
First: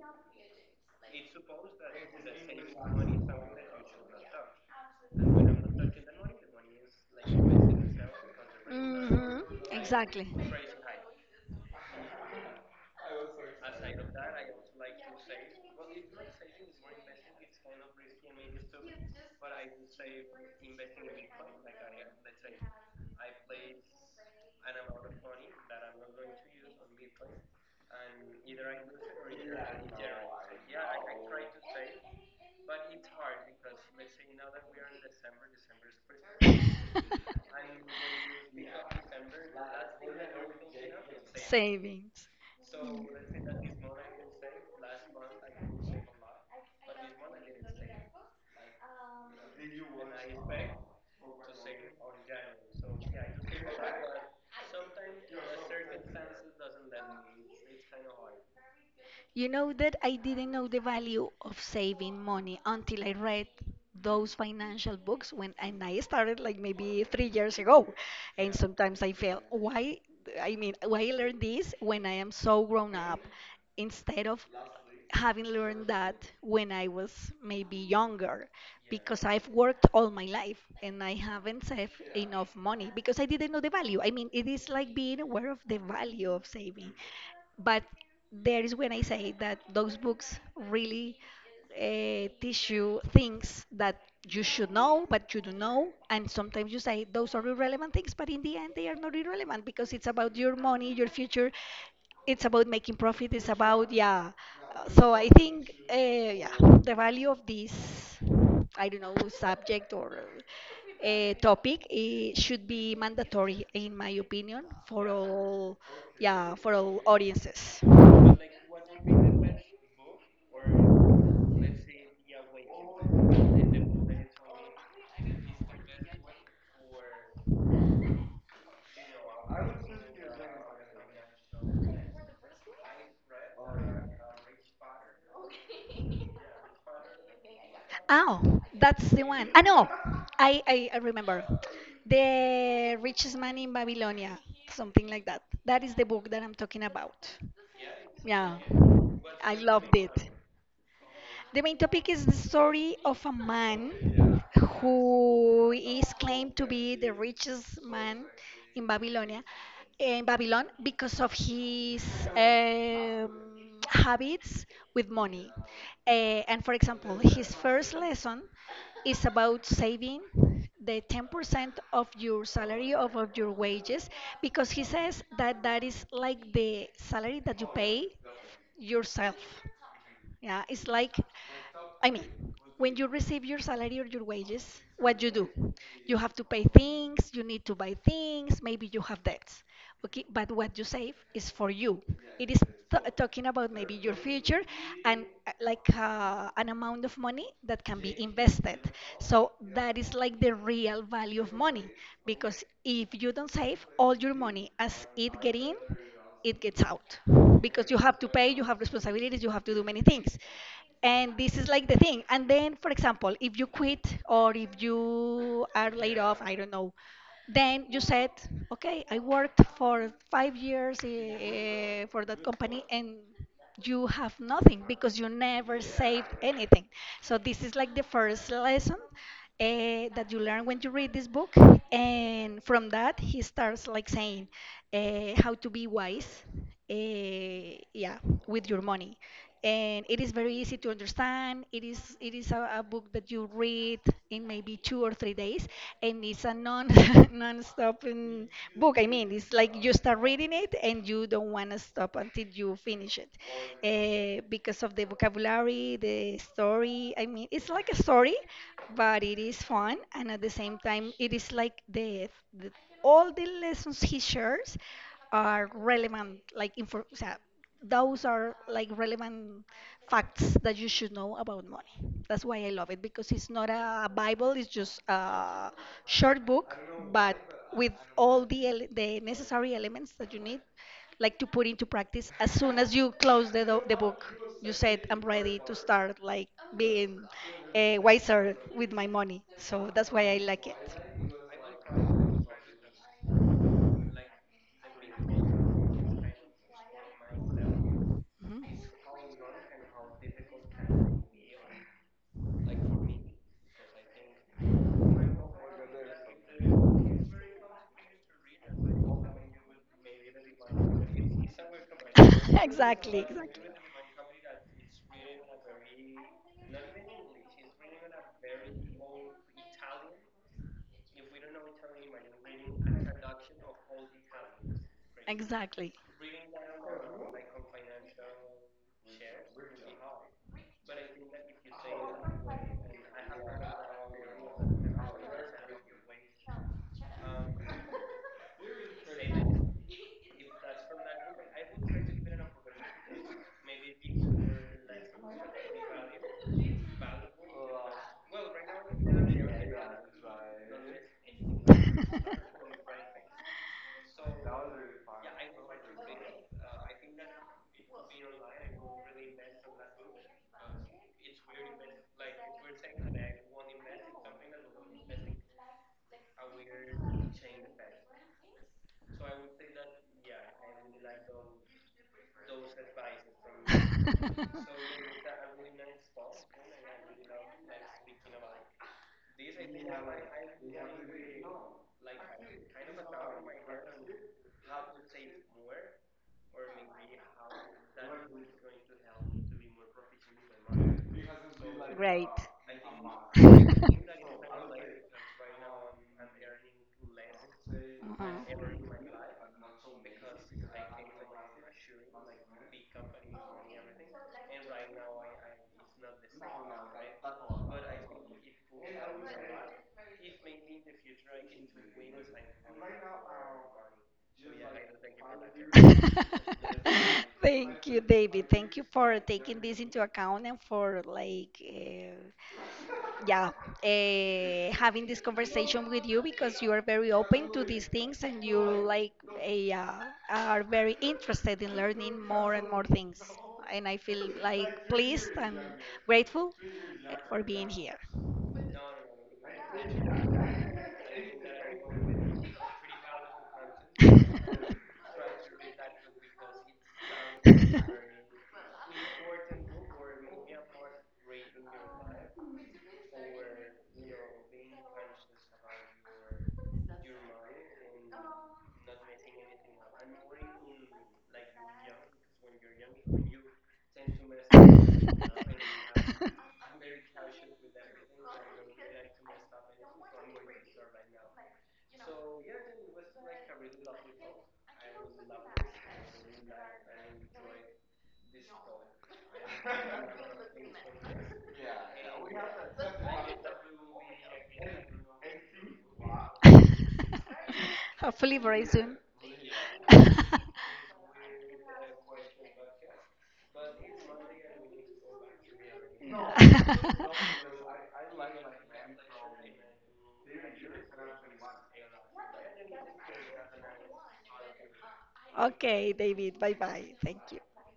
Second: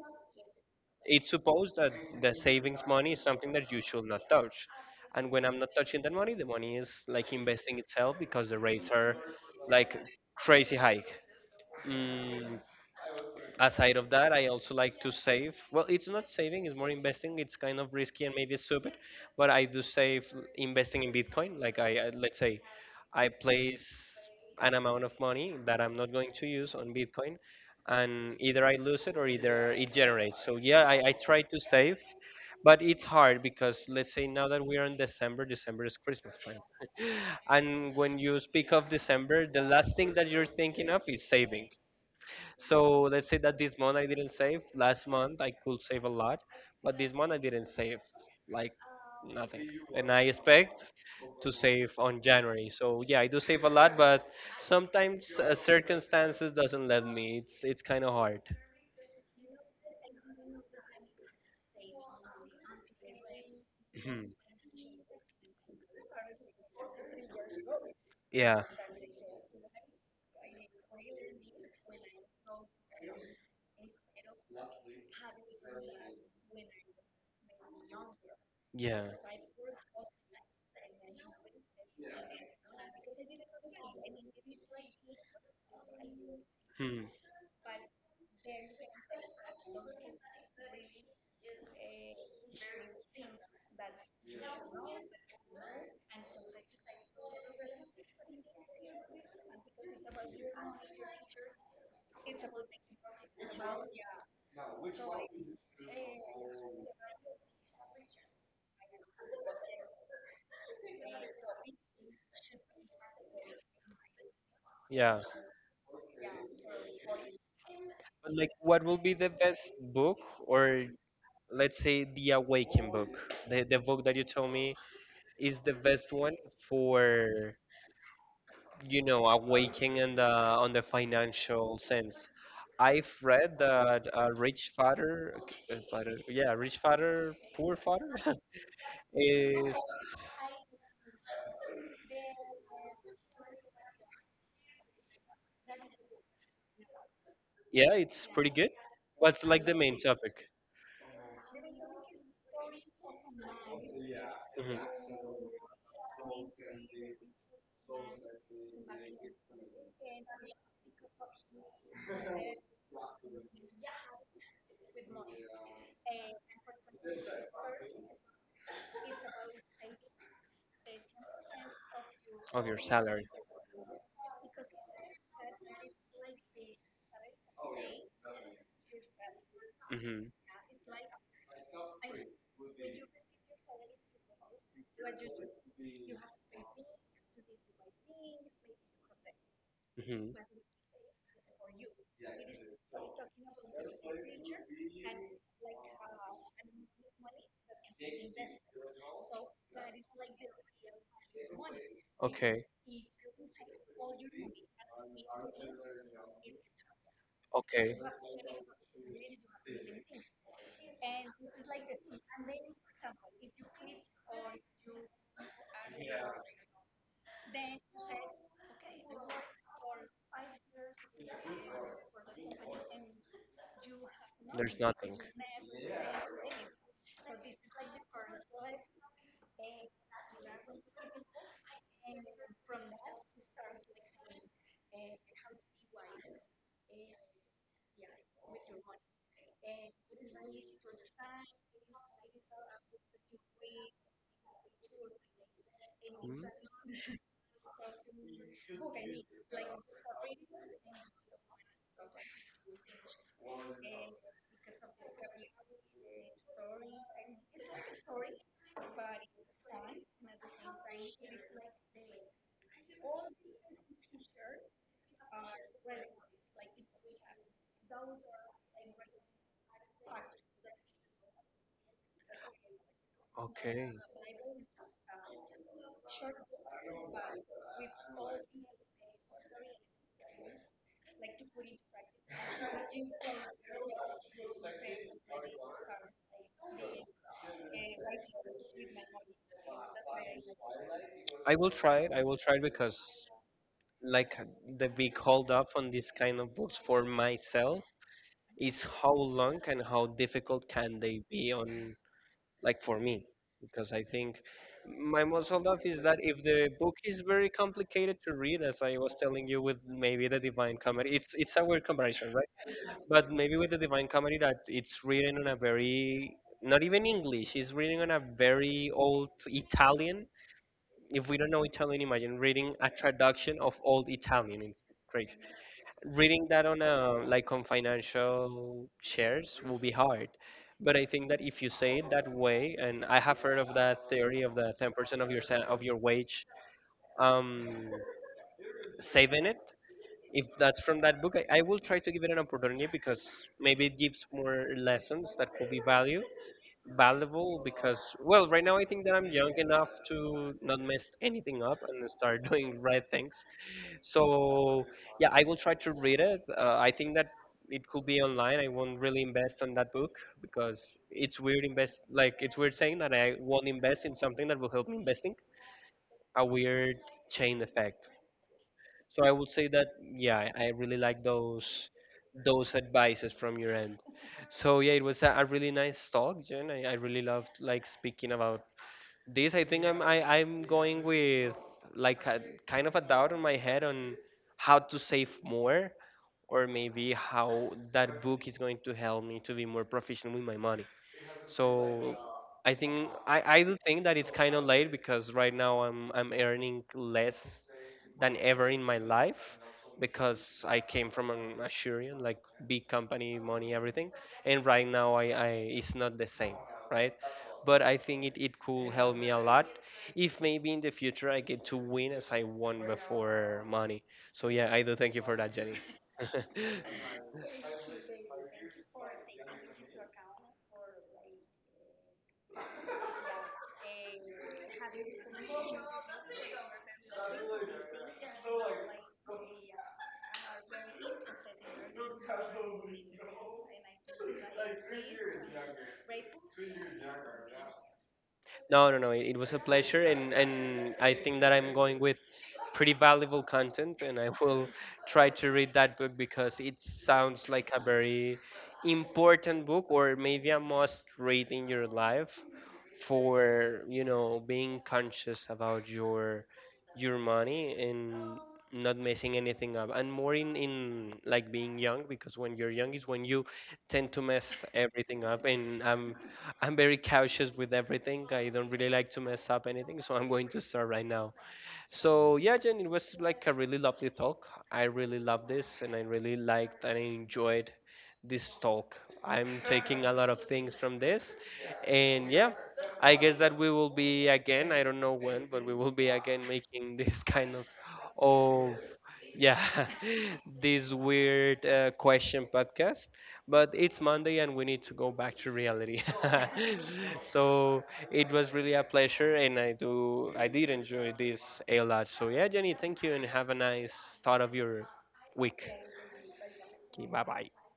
[SPEAKER 1] it's supposed that the savings money is something that you should not touch. And when I'm not touching that money, the money is like investing itself because the rates are
[SPEAKER 2] Hmm.
[SPEAKER 1] like
[SPEAKER 2] Exactly.
[SPEAKER 1] crazy high. Mm, Aside of that, I also like to save, well, it's not saving, it's more investing. It's kind of risky and maybe stupid, but I do save investing in bitcoin. Like, I, let's say I
[SPEAKER 2] [laughs]
[SPEAKER 1] place an amount of money that I'm not going to use on bitcoin, and either I lose it or either it generates. So yeah, I try to save, but it's hard because, let's say, now that we are in december. December is christmas time [gasps] and when you speak of december, the last thing that you're thinking of is saving.
[SPEAKER 2] Savings.
[SPEAKER 1] So let's say that this month I didn't save. Last month I could save a lot, but this month I didn't save like nothing. And I expect to save on January. So yeah, I do save a lot, but sometimes circumstances doesn't let me. It's kind of hard.
[SPEAKER 2] You know that I didn't know the value of saving money until I read those
[SPEAKER 1] Mhm.
[SPEAKER 2] financial books when and I started like maybe 3 years ago. And
[SPEAKER 1] Yeah,
[SPEAKER 2] sometimes I feel why, I mean why I learned this when I am so grown up instead of having learned that when I was maybe younger,
[SPEAKER 1] yeah.
[SPEAKER 2] because I've worked all my life and I haven't saved enough money because I didn't know the value. I mean it is like being aware of the value of saving,
[SPEAKER 1] Hmm.
[SPEAKER 2] but there is when I say that those books really teach you things that you should know, but you don't know. And sometimes you say those are irrelevant things, but in the end, they are not irrelevant because it's about your money, your future. It's about making profit. It's about, yeah. So I think, yeah, the value of this, I don't know, subject or topic, it should be mandatory, in my opinion, for
[SPEAKER 1] Yeah.
[SPEAKER 2] all, yeah, for all audiences.
[SPEAKER 1] But like, what will be the best book, or let's say the awakening book, the book that you told me is the best one for. You know, awaken in the on the financial sense. I've read that, a rich father, father, yeah, rich father, poor father. [laughs]
[SPEAKER 2] Oh, that's the one. Ah,
[SPEAKER 1] Is,
[SPEAKER 2] no, I remember. The Richest Man in Babylonia, something like that. That is the book that I'm talking about.
[SPEAKER 1] yeah, it's pretty
[SPEAKER 2] Yeah,
[SPEAKER 1] good. What's
[SPEAKER 2] I
[SPEAKER 1] like the
[SPEAKER 2] loved
[SPEAKER 1] main
[SPEAKER 2] it.
[SPEAKER 1] topic?
[SPEAKER 2] The main topic is the story of a man
[SPEAKER 1] Mhm.
[SPEAKER 2] who is claimed to be the richest man in Babylonia, in Babylon, because of his um, habits with money. And for example, his first lesson is about saving the 10% of your
[SPEAKER 1] Of your
[SPEAKER 2] salary,
[SPEAKER 1] salary?
[SPEAKER 2] of your wages, because he says that that is like the salary that you pay yourself.
[SPEAKER 1] Hmm.
[SPEAKER 2] Yeah, it's like, I mean, when you receive your salary or your wages, what you do? You have to pay things, you need to buy things, maybe you have debts. Okay,
[SPEAKER 1] Hmm.
[SPEAKER 2] but what you save is for you. It is talking about maybe your future and an amount of money that can be invested. So that is like the real value of money, because
[SPEAKER 1] Okay,
[SPEAKER 2] if you don't save all your money as it get in, it gets out, because
[SPEAKER 1] okay,
[SPEAKER 2] you have to pay, you have responsibilities, you have to do many things. And this is like the thing. And then, for example, if you quit or if you are laid off, I don't know, then you said, okay, I worked for 5 years for that company and you have
[SPEAKER 1] there's
[SPEAKER 2] nothing because
[SPEAKER 1] nothing.
[SPEAKER 2] you never saved anything. So this is like the first lesson, that you learn when you read this book, and from that he starts like saying, how to be wise, yeah, with your money. And it is very easy to understand. It is a book that you read in maybe 2 or 3 days, and it's
[SPEAKER 1] Mm.
[SPEAKER 2] a non [laughs] non-stop book. I mean, it's like you start reading it and you don't want to stop until you finish it, because of the vocabulary, the story. I mean, it's like a story, but it is fun, and at the same time, it is like the all the lessons he shares are relevant, like info. O sea, those are like relevant facts that you should know about money. That's why I love it, because it's not
[SPEAKER 1] Okay.
[SPEAKER 2] a Bible; it's just a short book, but with all the the necessary elements that you need like to put into practice as soon as you close the book. You said, I'm ready to start like being wiser with my money, so that's why I like it.
[SPEAKER 1] I will try it. I will try it, because, like, the big hold up on these kind of books for myself
[SPEAKER 2] Mhm.
[SPEAKER 1] is how long and how difficult can they be on, like, for me, because I think my most hold up is that if the book is very complicated to read, as I was telling you, with maybe the Divine Comedy, it's a weird comparison, right?
[SPEAKER 2] [laughs] Exactly,
[SPEAKER 1] But maybe
[SPEAKER 2] exactly.
[SPEAKER 1] with the Divine Comedy that it's written on a very, not even English, it's written on a very old Italian. If we don't know Italian, imagine reading a traduction of old Italian. It's crazy.
[SPEAKER 2] Exactly.
[SPEAKER 1] Reading that on a, like, on financial shares will be hard. But I think that if you say it that way, and I have heard of that theory of the 10% of your of your wage, um, saving it. If that's from that book, I will try to give it an opportunity because maybe it gives more lessons that could be value valuable, because, well, right now I think that I'm young enough to not mess anything up and start [laughs] doing right things. So yeah, I will try to read it. I think that it could be online. I won't really invest on that book, because it's weird invest, like, it's weird saying that I won't invest in something that will help me investing. A weird chain effect. So I would say that yeah, I really like those advices from your end. So yeah, it was a really nice talk, Jen. I really loved like speaking about this. I think I'm going with, like, kind of a doubt in my head on how to save more, or maybe how that book is going to help me to be more proficient with my money.
[SPEAKER 2] [laughs]
[SPEAKER 1] So
[SPEAKER 2] Great.
[SPEAKER 1] I think I do think
[SPEAKER 2] [laughs]
[SPEAKER 1] that it's kind of late because right now I'm earning less than ever in my life, because I came from an Assyrian, like, big company, money, everything, and right now, I it's not the same, right? But I think it could help me a lot if maybe in the future I get to win as I won before, money. So yeah, I do thank you for that, Jenny. [laughs]
[SPEAKER 2] [laughs] Thank you, David. Thank you for taking this into account and for like yeah, having this conversation with you, because you are very open to these things and you like eh, uh, are very interested in learning more and more things, and I feel like pleased and grateful, for being here.
[SPEAKER 1] No, no, no, it was a pleasure, and I think that I'm going with pretty valuable content, and I will [laughs] try to read that book because it sounds like a very important book, or maybe a must read in your life for being conscious about your money and not messing anything up, and more in, like, being young, because when you're young is when you tend to mess everything up, and i'm
[SPEAKER 2] [laughs] [laughs]
[SPEAKER 1] i'm very cautious with everything. I don't really like to mess up anything, so I'm going to start right now. So yeah, Jen, it was like a really lovely talk. I really love this, and I really liked and I enjoyed this talk. I'm taking a lot of things from this, and yeah, I guess that we will be again. I don't know when, but we will be again making [laughs]
[SPEAKER 2] [laughs]
[SPEAKER 1] this kind of,
[SPEAKER 2] Hopefully very
[SPEAKER 1] oh,
[SPEAKER 2] soon.
[SPEAKER 1] yeah,
[SPEAKER 2] [laughs]
[SPEAKER 1] [laughs] this weird question podcast, but it's Monday and we need to go back to reality. [laughs] So it was really a pleasure, and I did enjoy this a lot. So yeah, Jenny, thank you, and have a nice start of your week.
[SPEAKER 2] Okay, David. Bye bye.
[SPEAKER 1] Okay,
[SPEAKER 2] Thank
[SPEAKER 1] bye
[SPEAKER 2] you.
[SPEAKER 1] bye.